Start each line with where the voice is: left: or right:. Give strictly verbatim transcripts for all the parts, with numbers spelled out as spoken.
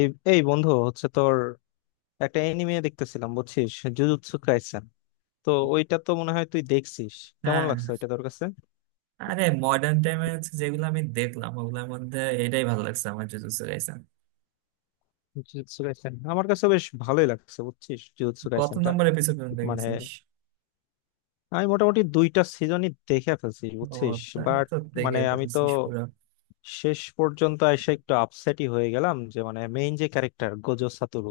left: এই এই বন্ধু হচ্ছে তোর একটা এনিমে দেখতেছিলাম বুঝছিস। জুজুৎসু কাইসেন, তো ওইটা তো মনে হয় তুই দেখছিস। কেমন
right: হ্যাঁ,
left: লাগছে ওইটা তোর কাছে?
right: আরে মডার্ন টাইমে হচ্ছে যেগুলো আমি দেখলাম ওগুলোর মধ্যে এটাই ভালো লাগছে আমার, জুজুৎসু কাইসেন।
left: জুজুৎসু কাইসেন আমার কাছে বেশ ভালোই লাগছে বুঝছিস, জুজুৎসু
right: কত
left: কাইসেনটা।
right: নম্বর এপিসোড পর্যন্ত
left: মানে
right: দেখেছিস?
left: আমি মোটামুটি দুইটা সিজনই দেখে ফেলছি
right: ও,
left: বুঝছিস।
right: তাহলে
left: বাট
right: তো দেখে
left: মানে আমি তো
right: ফেলছিস পুরো।
left: শেষ পর্যন্ত এসে একটু আপসেটই হয়ে গেলাম যে মানে মেইন যে ক্যারেক্টার গোজো সাতোরু,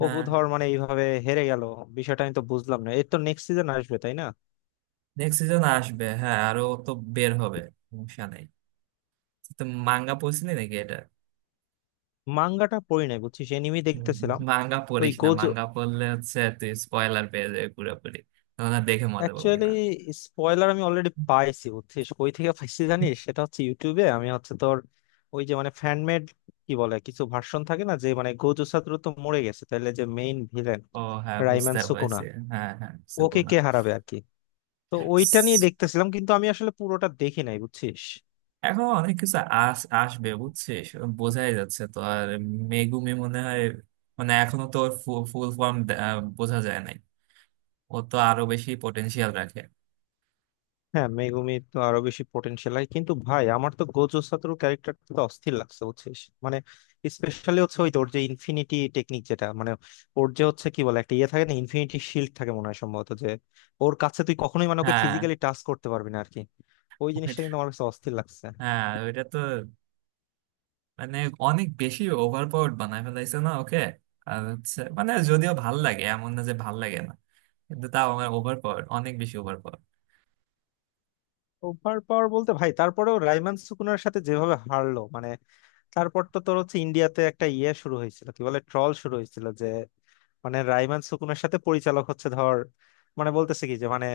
left: ও
right: হ্যাঁ,
left: ধর মানে এইভাবে হেরে গেল। বিষয়টা আমি তো বুঝলাম না, এর তো নেক্সট সিজন আসবে তাই না?
right: নেক্সট সিজন আসবে, হ্যাঁ আরো তো বের হবে, সমস্যা নেই। তো মাঙ্গা পড়ছিলি নাকি এটা?
left: মাঙ্গাটা পড়ি নাই বুঝছিস, এনিমি দেখতেছিলাম।
right: মাঙ্গা
left: ওই
right: পড়িস না,
left: গোজো,
right: মাঙ্গা পড়লে হচ্ছে তুই স্পয়লার পেয়ে যাবি পুরোপুরি, তখন আর দেখে মজা পাবি
left: অ্যাকচুয়ালি
right: না।
left: স্পয়লার আমি অলরেডি পাইছি বুঝছিস। কই থেকে পাইছি জানিস? সেটা হচ্ছে ইউটিউবে। আমি হচ্ছে তোর, ওই যে মানে ফ্যানমেড কি বলে কিছু ভার্সন থাকে না, যে মানে গোজো ছাত্র তো মরে গেছে তাহলে যে মেইন ভিলেন
right: ও, হ্যাঁ
left: রাইমান
right: বুঝতে
left: সুকুনা,
right: পারছি। হ্যাঁ হ্যাঁ, বুঝতে
left: ওকে কে
right: পারলাম।
left: হারাবে আর কি। তো ওইটা নিয়ে দেখতেছিলাম, কিন্তু আমি আসলে পুরোটা দেখি নাই বুঝছিস।
right: এখন অনেক কিছু আস আসবে বুঝছিস, বোঝাই যাচ্ছে তো আর। মেগুমি মনে হয় মানে এখনো তো ওর ফুল ফর্ম বোঝা যায় নাই, ও তো আরো বেশি পটেনশিয়াল রাখে।
left: হ্যাঁ, মেগুমি তো আরো বেশি পোটেনশিয়াল হয়, কিন্তু ভাই আমার তো গোজো সাতোরু ক্যারেক্টারটা তো অস্থির লাগছে বুঝছিস। মানে স্পেশালি হচ্ছে ওই তোর যে ইনফিনিটি টেকনিক, যেটা মানে ওর যে হচ্ছে কি বলে একটা ইয়ে থাকে না, ইনফিনিটি শিল্ড থাকে মনে হয় সম্ভবত, যে ওর কাছে তুই কখনোই মানে ওকে
right: হ্যাঁ,
left: ফিজিক্যালি টাচ করতে পারবি না আর কি। ওই জিনিসটা
right: ওইটা-
left: কিন্তু আমার কাছে অস্থির লাগছে।
right: হ্যাঁ ওইটা তো মানে অনেক বেশি ওভার পাওয়ার্ড বানায় ফেলাইছে না ওকে। আর হচ্ছে মানে যদিও ভাল লাগে, এমন না যে ভাল লাগে না, কিন্তু তাও আমার ওভার পাওয়ার, অনেক বেশি ওভার পাওয়ার।
left: ওভার পাওয়ার বলতে ভাই, তারপরেও রাইমান সুকুনার সাথে যেভাবে হারলো মানে, তারপর তো তোর হচ্ছে ইন্ডিয়াতে একটা ইয়ে শুরু হয়েছিল, কি বলে ট্রল শুরু হয়েছিল, যে মানে রাইমান সুকুনার সাথে পরিচালক হচ্ছে ধর, মানে বলতেছে কি যে মানে,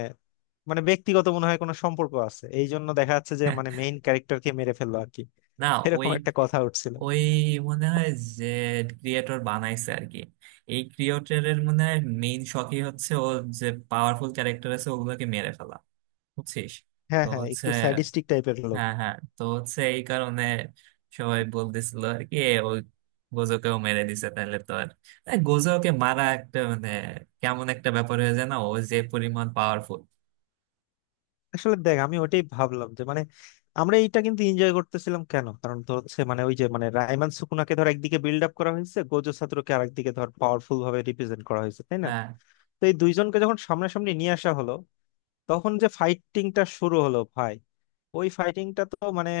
left: মানে ব্যক্তিগত মনে হয় কোনো সম্পর্ক আছে, এই জন্য দেখা যাচ্ছে যে মানে মেইন ক্যারেক্টারকে মেরে ফেললো আর কি।
right: না, ওই
left: এরকম একটা কথা উঠছিল।
right: ওই মনে হয় যে ক্রিয়েটর বানাইছে আর কি। এই ক্রিয়েটরের মনে হয় মেইন শখই হচ্ছে, ও যে পাওয়ারফুল ক্যারেক্টার আছে ওগুলোকে মেরে ফেলা, বুঝছিস।
left: হ্যাঁ
right: তো
left: হ্যাঁ
right: হচ্ছে,
left: একটু স্যাডিস্টিক টাইপের লোক।
right: হ্যাঁ হ্যাঁ, তো হচ্ছে এই কারণে সবাই বলতেছিল আর কি, এ ওই গোজোকেও মেরে দিছে, তাহলে তো আর। এ, গোজোকে মারা একটা মানে কেমন একটা ব্যাপার হয়ে যায় না, ও যে পরিমাণ পাওয়ারফুল।
left: আসলে দেখ আমি ওটাই ভাবলাম যে মানে আমরা এইটা কিন্তু এনজয় করতেছিলাম কেন, কারণ তো হচ্ছে মানে ওই যে মানে রায়মান সুকুনাকে ধর একদিকে বিল্ড আপ করা হয়েছে, গোজো ছাত্রকে আরেকদিকে ধর পাওয়ারফুল ভাবে রিপ্রেজেন্ট করা হয়েছে তাই না।
right: হ্যাঁ
left: তো এই দুইজনকে যখন সামনাসামনি নিয়ে আসা হলো, তখন যে ফাইটিংটা শুরু হলো ভাই, ওই ফাইটিংটা তো মানে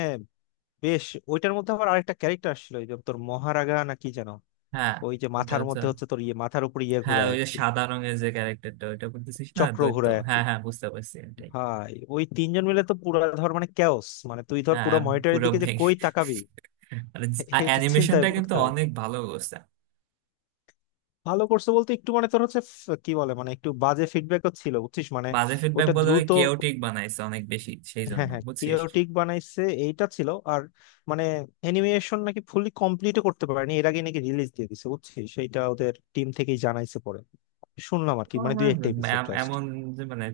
left: বেশ। ওইটার মধ্যে আবার আরেকটা ক্যারেক্টার আসছিল, ওই যে তোর মহারাগা না কি যেন।
right: হ্যাঁ,
left: ওই যে
right: ওটা
left: মাথার
right: হচ্ছে
left: মধ্যে হচ্ছে তোর ইয়ে, মাথার উপর ইয়ে
right: হ্যাঁ,
left: ঘোরায়
right: ওই
left: আর
right: যে
left: কি,
right: সাদা রঙের যে ক্যারেক্টারটা ওইটা বলতেছিস না,
left: চক্র
right: দৈত্য,
left: ঘোরায় আর কি।
right: হ্যাঁ হ্যাঁ বুঝতে পারছি, এটাই।
left: ভাই ওই তিনজন মিলে তো পুরা ধর মানে ক্যাওস, মানে তুই ধর
right: হ্যাঁ,
left: পুরো মনিটরের
right: পুরো
left: দিকে যে
right: ভেঙে
left: কই তাকাবি,
right: মানে
left: এটা চিন্তায়
right: অ্যানিমেশনটা কিন্তু
left: পড়তে হয়।
right: অনেক ভালো করছে।
left: ভালো করছে বলতে একটু মানে তোর হচ্ছে ফ- কি বলে মানে একটু বাজে ফিডব্যাকও ছিল বুঝছিস মানে।
right: বাজে ফিডব্যাক
left: ওটা
right: বলে ওই
left: দ্রুত,
right: কেওটিক বানাইছে অনেক বেশি সেই
left: হ্যাঁ
right: জন্য
left: হ্যাঁ
right: বুঝছিস।
left: কেওটিক বানাইছে এইটা ছিল। আর মানে অ্যানিমেশন নাকি ফুলি কমপ্লিটও করতে পারেনি, এর আগে নাকি রিলিজ দিয়ে দিছে বুঝছিস, সেইটা ওদের টিম থেকেই জানাইছে পরে, শুনলাম আর
right: তো
left: কি মানে
right: আমার
left: দুই একটা এপিসোড
right: এম-
left: জাস্ট।
right: এমন যে মানে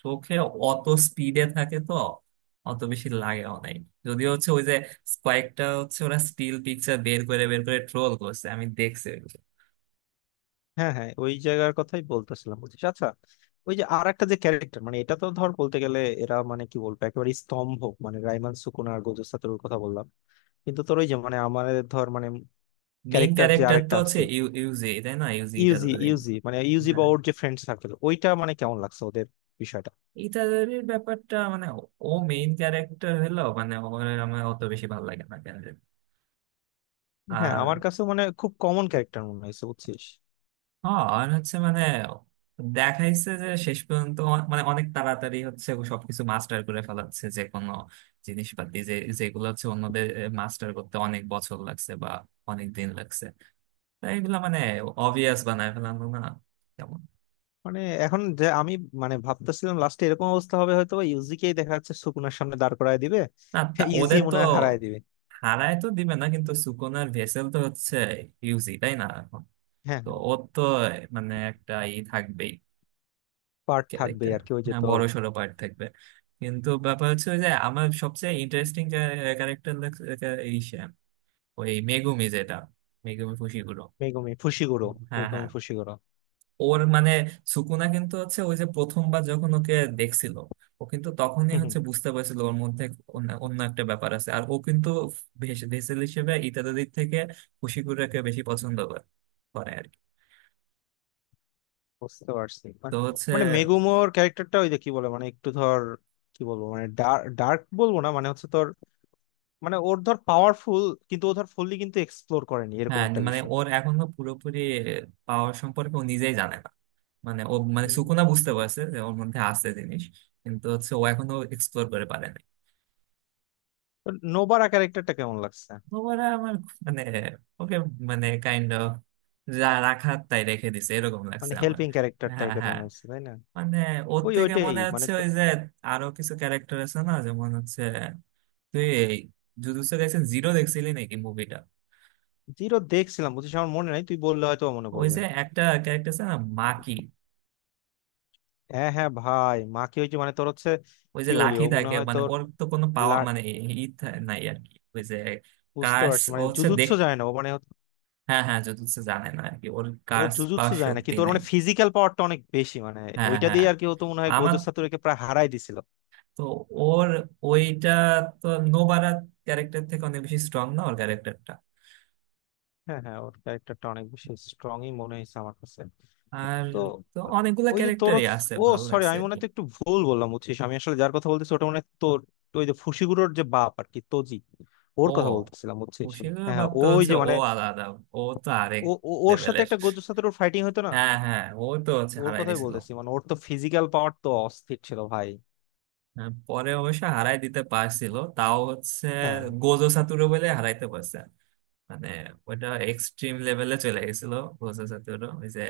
right: চোখে অত স্পিডে থাকে তো অত বেশি লাগে নাই। যদিও হচ্ছে ওই যে কয়েকটা হচ্ছে ওরা স্টিল পিকচার বের করে বের করে ট্রোল করছে, আমি দেখছি ওইগুলো।
left: হ্যাঁ হ্যাঁ, ওই জায়গার কথাই বলতেছিলাম বুঝছিস। আচ্ছা, ওই যে আর একটা যে ক্যারেক্টার মানে এটা তো ধর বলতে গেলে এরা মানে কি বলবো একেবারে স্তম্ভ। মানে রাইমান সুকুনা আর গোজো সাতোরুর কথা বললাম, কিন্তু তোর ওই যে মানে আমাদের ধর মানে
right: মেইন
left: ক্যারেক্টার যে
right: ক্যারেক্টার তো
left: আরেকটা
right: হচ্ছে
left: আছে।
right: ইউ- ইউজি তাই না, ইউজি
left: ইউজি
right: ইটাদোরে।
left: ইউজি মানে ইউজি বা
right: হ্যাঁ,
left: ওর যে ফ্রেন্ড সার্কেল, ওইটা মানে কেমন লাগছে ওদের বিষয়টা?
right: ইটাদোরের ব্যাপারটা মানে ও মেইন ক্যারেক্টার হলো, মানে ওর আমার অত বেশি ভালো লাগে না কেন জানি।
left: হ্যাঁ
right: আর
left: আমার কাছে মানে খুব কমন ক্যারেক্টার মনে হয়েছে বুঝছিস।
right: হ্যাঁ, আর হচ্ছে মানে দেখাইছে যে শেষ পর্যন্ত অ- মানে অনেক তাড়াতাড়ি হচ্ছে ও সবকিছু মাস্টার করে ফেলাচ্ছে, যে কোনো জিনিসপাতি যে যেগুলো হচ্ছে অন্যদের মাস্টার করতে অনেক বছর লাগছে বা অনেক দিন লাগছে, তাই এগুলো মানে অবভিয়াস বানায় ফেলানো না, যেমন।
left: মানে এখন যে আমি মানে ভাবতেছিলাম লাস্টে এরকম অবস্থা হবে, হয়তো ইউজিকেই দেখা যাচ্ছে সুকুনার সামনে দাঁড় করায় দিবে।
right: না তা
left: ইউজি
right: ওদের তো,
left: মনে হয় হারায় দিবে।
right: হারায় তো দিবে না কিন্তু সুকোনার ভেসেল তো হচ্ছে ইউজি তাই না এখন,
left: হ্যাঁ,
right: তো ওর তো মানে একটা ই থাকবেই
left: পার্ট থাকবে
right: ক্যারেক্টার।
left: আর কি, ওই যে
right: হ্যাঁ,
left: তোর
right: বড় সড়ো পার্ট থাকবে। কিন্তু ব্যাপার হচ্ছে ওই যে আমার সবচেয়ে ইন্টারেস্টিং ক্যারেক্টার এই সে, ওই মেগুমি, যেটা মেগুমি ফুশিগুরো।
left: Megumi Fushiguro.
right: হ্যাঁ
left: মেগুমি
right: হ্যাঁ,
left: ফুশিগুরো।
right: ওর মানে সুকুনা কিন্তু হচ্ছে ওই যে প্রথমবার যখন ওকে দেখছিল, ও কিন্তু তখনই
left: হুম হুম,
right: হচ্ছে বুঝতে পারছিল ওর মধ্যে অন্য অন্য একটা ব্যাপার আছে, আর ও কিন্তু ভেস- ভেসেল হিসেবে ইত্যাদি দিক থেকে ফুশিগুরাকে বেশি পছন্দ করে, করে আর কি।
left: বুঝতে পারছি
right: তো
left: মানে।
right: হচ্ছে
left: মানে মেগুমোর ক্যারেক্টারটা ওই যে কি বলে মানে একটু ধর কি বলবো মানে, ডার্ক বলবো না মানে হচ্ছে তোর, মানে ওর ধর পাওয়ারফুল কিন্তু ও ধর ফুললি কিন্তু এক্সপ্লোর করেনি এরকম
right: হ্যাঁ,
left: একটা
right: মানে
left: বিষয়।
right: ওর এখনো পুরোপুরি পাওয়ার সম্পর্কে ও নিজেই জানে না। মানে ও মানে
left: হুম।
right: সুকুনা বুঝতে পারছে যে ওর মধ্যে আছে জিনিস, কিন্তু হচ্ছে ও এখনো এক্সপ্লোর করে পারে নাই।
left: তো নোবারা ক্যারেক্টারটা কেমন লাগছে?
right: ওরা আমার খুব মানে, ওকে মানে কাইন্ড অফ যা রাখার তাই রেখে দিছে এরকম
left: মানে
right: লাগছে আমার।
left: হেল্পিং ক্যারেক্টার
right: হ্যাঁ
left: টাইপের
right: হ্যাঁ,
left: মনে হচ্ছে তাই না?
right: মানে ওর
left: ওই
right: থেকে
left: ওইটাই
right: মনে
left: মানে
right: হচ্ছে
left: তো।
right: ওই যে আরো কিছু ক্যারেক্টার আছে না, যেমন হচ্ছে, তুই এই জুজুৎসু কাইসেন জিরো দেখছিলি নাকি মুভিটা?
left: জিরো দেখছিলাম বুঝছিস, আমার মনে নাই তুই বললে হয়তো মনে
right: ওই
left: পড়বে।
right: যে একটা ক্যারেক্টার আছে না মাকি,
left: হ্যাঁ হ্যাঁ ভাই, মাকে ওই যে মানে তোর হচ্ছে
right: ওই
left: কি
right: যে
left: বলি,
right: লাঠি
left: ও মনে
right: থাকে,
left: হয়
right: মানে
left: তোর,
right: ওর তো কোনো পাওয়া মানে ই থা- নাই আর কি, ওই যে
left: বুঝতে
right: কার্স
left: পারছি
right: ও
left: মানে
right: হচ্ছে
left: জুজুৎসু
right: দেখতে,
left: যায় না ও মানে।
right: হ্যাঁ হ্যাঁ জুজুৎসু জানে না আর কি, ওর
left: ও
right: কার্স বা
left: জুজুৎসু যায় না
right: শক্তি
left: কিন্তু ওর
right: নেই।
left: মানে ফিজিক্যাল পাওয়ারটা অনেক বেশি মানে,
right: হ্যাঁ
left: ওইটা
right: হ্যাঁ,
left: দিয়ে আর কি হতো, মনে হয়
right: আমার
left: গোজো সাতোরুকে প্রায় হারাই দিছিল।
right: তো ওর ওইটা তো নোবারা ক্যারেক্টার থেকে অনেক বেশি স্ট্রং না ওর ক্যারেক্টারটা?
left: হ্যাঁ হ্যাঁ ওর ক্যারেক্টারটা অনেক বেশি স্ট্রংই মনে হয়েছে আমার কাছে।
right: আর
left: তো
right: তো অনেকগুলা
left: ওই যে তোর,
right: ক্যারেক্টারই আছে,
left: ও
right: ভালো
left: সরি
right: লাগছে
left: আমি
right: আর
left: মনে
right: কি।
left: হয় তো একটু ভুল বললাম বুঝছিস, আমি আসলে যার কথা বলতেছি ওটা মনে হয় তোর ওই যে ফুশিগুরোর যে বাপ আর কি, তোজি।
right: ও
left: ওর কথা বলতেছিলাম বুঝছিস।
right: খুশির,
left: হ্যাঁ হ্যাঁ, ও
right: ভাবতে
left: ওই
right: হচ্ছে
left: যে
right: ও
left: মানে,
right: আলাদা, ও তো আরেক
left: ও ও- ওর সাথে
right: লেভেলের।
left: একটা গোজো সাতোরুর ফাইটিং হতো না,
right: হ্যাঁ হ্যাঁ, ও তো হচ্ছে
left: ওর
right: হারাই
left: কথাই
right: দিছিল।
left: বলতেছি মানে, ওর তো ফিজিক্যাল পাওয়ার তো অস্থির ছিল ভাই।
right: হ্যাঁ, পরে অবশ্য হারাই দিতে পারছিল তাও হচ্ছে
left: হ্যাঁ।
right: গোজো সাতুরো বলে হারাইতে পারছে। মানে ওটা এক্সট্রিম লেভেলে চলে গেছিল প্রসেস, ওই যে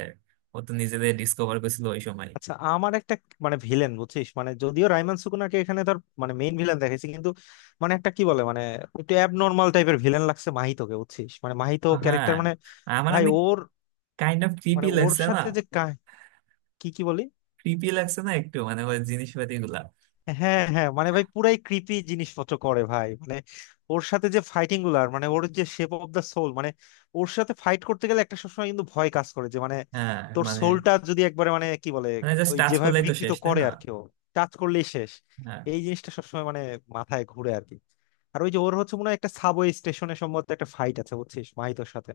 right: ও তো নিজেদের ডিসকভার করেছিল ওই সময়।
left: আচ্ছা আমার একটা মানে ভিলেন বুঝছিস, মানে যদিও রাইমান সুকুনাকে এখানে ধর মানে মেইন ভিলেন দেখাইছি, কিন্তু মানে একটা কি বলে মানে একটু অ্যাবনর্মাল টাইপের ভিলেন লাগছে মাহিতোকে বুঝছিস, মানে মাহিতো
right: হ্যাঁ,
left: ক্যারেক্টার মানে
right: আমার
left: ভাই
right: অনেক
left: ওর
right: কাইন্ড অফ
left: মানে
right: ক্রিপি
left: ওর
right: লাগছে না?
left: সাথে যে কাহ- কি কি বলি।
right: ক্রিপি লাগছে না একটু মানে ওই জিনিসপাতি গুলা।
left: হ্যাঁ হ্যাঁ মানে ভাই পুরাই ক্রিপি জিনিসপত্র করে ভাই মানে, ওর সাথে যে ফাইটিং গুলো, আর মানে ওর যে শেপ অফ দা সোল মানে, ওর সাথে ফাইট করতে গেলে একটা সবসময় কিন্তু ভয় কাজ করে যে মানে
right: হ্যাঁ
left: তোর
right: মানে,
left: সোলটা যদি একবারে মানে কি বলে
right: মানে জাস্ট
left: ওই
right: টাচ
left: যেভাবে
right: করলেই তো
left: বিকৃত
right: শেষ তাই
left: করে,
right: না।
left: আর কেউ টাচ করলেই শেষ।
right: হ্যাঁ
left: এই জিনিসটা সবসময় মানে মাথায় ঘুরে আর কি। আর ওই যে ওর হচ্ছে মনে হয় একটা সাবওয়ে স্টেশনে সম্ভবত একটা ফাইট আছে বুঝছিস, মাহিতোর সাথে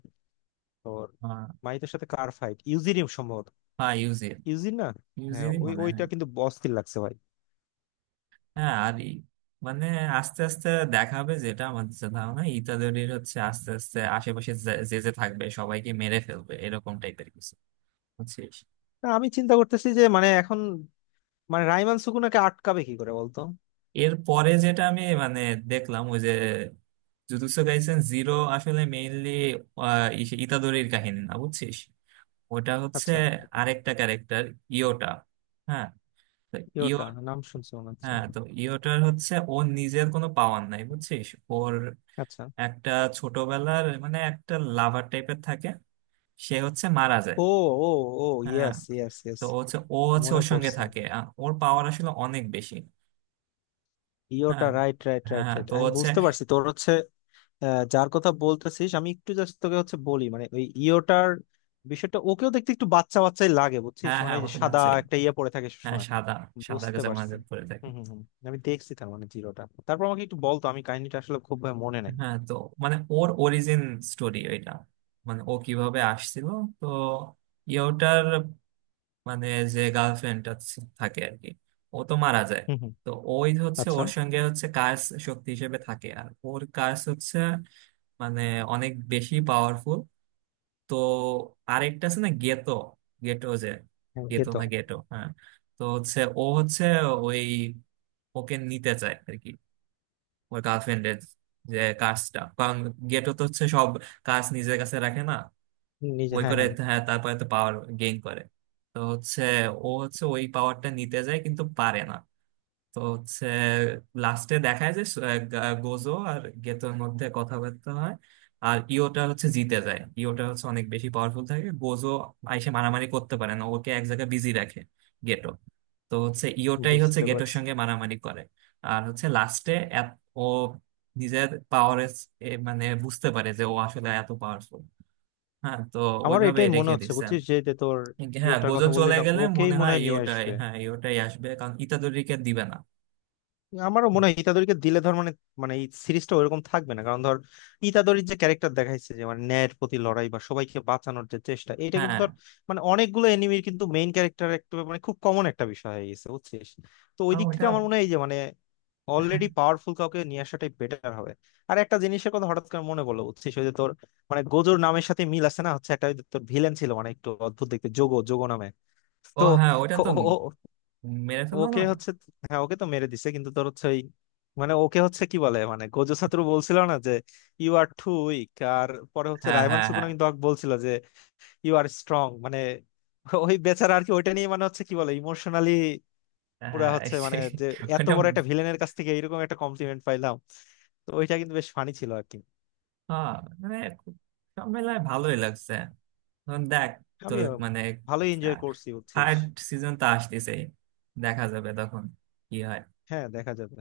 left: তোর।
right: হ্যাঁ
left: মাহিতোর সাথে কার ফাইট, ইউজিরিয়াম সম্ভবত?
right: হ্যাঁ, ইউজিন,
left: ইউজিন না? হ্যাঁ
right: ইউজিনই
left: ওই
right: মনে
left: ওইটা
right: হয়।
left: কিন্তু অস্থির লাগছে ভাই।
right: হ্যাঁ আর ই মানে, আস্তে আস্তে দেখা হবে, যেটা আমার যে ধারণা ইতাদোরির হচ্ছে আস্তে আস্তে আশেপাশে যে যে যে থাকবে সবাইকে মেরে ফেলবে এরকম টাইপের কিছু বুঝছিস।
left: তা আমি চিন্তা করতেছি যে মানে এখন মানে রাইমান সুকুনাকে আটকাবে কি করে বলতো।
right: এর পরে যেটা আমি মানে দেখলাম ওই যে জুজুৎসু কাইসেন জিরো, আসলে মেইনলি ইতাদোরির কাহিনী না বুঝছিস, ওটা হচ্ছে
left: আচ্ছা,
right: আরেকটা ক্যারেক্টার ইয়োটা। হ্যাঁ, তো
left: কি
right: ইয়ো,
left: ওটা, নাম শুনছি মনে হচ্ছে।
right: হ্যাঁ তো ইয়োটার হচ্ছে ওর নিজের কোনো পাওয়ার নাই বুঝছিস, ওর
left: আচ্ছা।
right: একটা ছোটবেলার মানে একটা লাভার টাইপের থাকে, সে হচ্ছে মারা যায়।
left: ও ও ও
right: হ্যাঁ,
left: ইয়েস ইয়েস ইয়েস,
right: তো ও হচ্ছে ও হচ্ছে
left: মনে
right: ওর সঙ্গে
left: পড়ছে।
right: থাকে, আ- ওর পাওয়ার আসলে অনেক বেশি।
left: ইয়োটা,
right: হ্যাঁ
left: রাইট রাইট
right: হ্যাঁ
left: রাইট
right: হ্যাঁ,
left: রাইট,
right: তো
left: আমি
right: হচ্ছে
left: বুঝতে পারছি তোর হচ্ছে। আহ, যার কথা বলতেছিস আমি একটু জাস্ট তোকে হচ্ছে বলি মানে, ওই ইয়োটার বিষয়টা, ওকেও দেখতে একটু বাচ্চা বাচ্চাই লাগে বুঝছিস,
right: হ্যাঁ
left: মানে
right: হ্যাঁ,
left: ওই
right: ও
left: যে
right: তো
left: সাদা
right: বাচ্চা,
left: একটা ইয়ে পড়ে থাকে
right: হ্যাঁ
left: সবসময়।
right: সাদা, সাদা
left: বুঝতে পারছি।
right: জামাতে পরে থাকে।
left: হুম হুম হুম। আমি দেখছি তার মানে জিরোটা, তারপর আমাকে একটু বলতো আমি কাহিনীটা আসলে খুব ভাবে মনে নাই।
right: হ্যাঁ, তো মানে ওর অরিজিন স্টোরি এটা, মানে ও কিভাবে আসছিল। তো ইয়োটার মানে যে গার্লফ্রেন্ডটা থাকে আর কি, ও তো মারা যায়,
left: হুম হুম।
right: তো ওই হচ্ছে
left: আচ্ছা।
right: ওর সঙ্গে হচ্ছে কার্স শক্তি হিসেবে থাকে। আর ওর কার্স হচ্ছে মানে অনেক বেশি পাওয়ারফুল। তো আরেকটা আছে না গেতো, গেটো যে,
left: হ্যাঁ, ওকে
right: গেতো
left: তো
right: না গেটো হ্যাঁ। তো হচ্ছে ও হচ্ছে ওই ওকে নিতে চায় আর কি, ওই গার্লফ্রেন্ডের যে কাজটা, কারণ গেটো তো হচ্ছে সব কাজ নিজের কাছে রাখে, না
left: নিজে,
right: ওই
left: হ্যাঁ
right: করে,
left: হ্যাঁ
right: হ্যাঁ। তারপরে তো পাওয়ার গেইন করে, তো হচ্ছে ও হচ্ছে ওই পাওয়ারটা নিতে যায় কিন্তু পারে না। তো হচ্ছে লাস্টে দেখায় যে আহ, গা- গোজো আর গেতোর মধ্যে কথাবার্তা হয়, আর ইওটা হচ্ছে জিতে যায়, ইওটা হচ্ছে অনেক বেশি পাওয়ারফুল থাকে, গোজো আইসে মারামারি করতে পারে না, ওকে এক জায়গায় বিজি রাখে গেটো, তো হচ্ছে ইওটাই হচ্ছে
left: বুঝতে
right: গেটোর
left: পারছি।
right: সঙ্গে মারামারি করে। আর হচ্ছে লাস্টে ও নিজের পাওয়ার মানে বুঝতে পারে যে ও আসলে এত পাওয়ারফুল। হ্যাঁ, তো
left: আমারও
right: ওইভাবে
left: এটাই মনে
right: রেখে
left: হচ্ছে
right: দিচ্ছে।
left: বুঝছিস, যে যে তোর
right: হ্যাঁ
left: ইয়েটার
right: গোজো
left: কথা বললি
right: চলে
left: না,
right: গেলে
left: ওকেই
right: মনে
left: মনে
right: হয়
left: হয় নিয়ে
right: ইওটাই,
left: আসবে।
right: হ্যাঁ ইওটাই আসবে কারণ ইতাদোরিকে দিবে না।
left: আমারও মনে হয় ইতাদোরিকে দিলে ধর মানে, মানে এই সিরিজটা ওইরকম থাকবে না, কারণ ধর ইতাদোরির যে ক্যারেক্টার দেখাইছে যে মানে ন্যায়ের প্রতি লড়াই বা সবাইকে বাঁচানোর যে চেষ্টা, এটা কিন্তু
right: হ্যাঁ
left: ধর মানে অনেকগুলো এনিমির কিন্তু মেইন ক্যারেক্টার একটা মানে খুব কমন একটা বিষয় হয়ে গেছে বুঝছিস। তো ওই
right: আহ,
left: দিক থেকে
right: ওটা,
left: আমার মনে হয় এই যে মানে অলরেডি পাওয়ারফুল কাউকে নিয়ে আসাটাই বেটার হবে। আর একটা জিনিসের কথা হঠাৎ করে মনে পড়লো বুঝছিস, ওই যে তোর মানে গোজোর নামের সাথে মিল আছে না, হচ্ছে একটা ওই যে তোর ভিলেন ছিল মানে একটু অদ্ভুত দেখতে, যোগো, যোগো নামে।
right: ও
left: তো
right: হ্যাঁ ওটা
left: ও-
right: তো
left: ও-
right: মেরে ফেললো
left: ওকে
right: না।
left: হচ্ছে, হ্যাঁ ওকে তো মেরে দিছে, কিন্তু তোর হচ্ছে ওই মানে ওকে হচ্ছে কি বলে মানে গোজো ছাত্র বলছিল না যে ইউ আর টু উইক, আর পরে হচ্ছে
right: হ্যাঁ
left: রায়মান
right: হ্যাঁ
left: সুকুনা
right: হ্যাঁ
left: কিন্তু ওকে বলছিল যে ইউ আর স্ট্রং মানে, ওই বেচারা আর কি, ওইটা নিয়ে মানে হচ্ছে কি বলে ইমোশনালি পুরা
right: হ্যাঁ
left: হচ্ছে মানে
right: সেই,
left: যে এত
right: ওটা
left: বড় একটা ভিলেনের কাছ থেকে এরকম একটা কমপ্লিমেন্ট পাইলাম। তো ওইটা কিন্তু বেশ ফানি ছিল আর কি।
right: হ্যাঁ মানে খুব-, সব মেলায় ভালোই লাগছে এখন দেখ, তো
left: আমিও
right: মানে
left: ভালোই এনজয় করছি বুঝছিস।
right: থার্ড সিজন তো আসতেছেই, দেখা যাবে তখন কি হয়।
left: হ্যাঁ দেখা যাবে।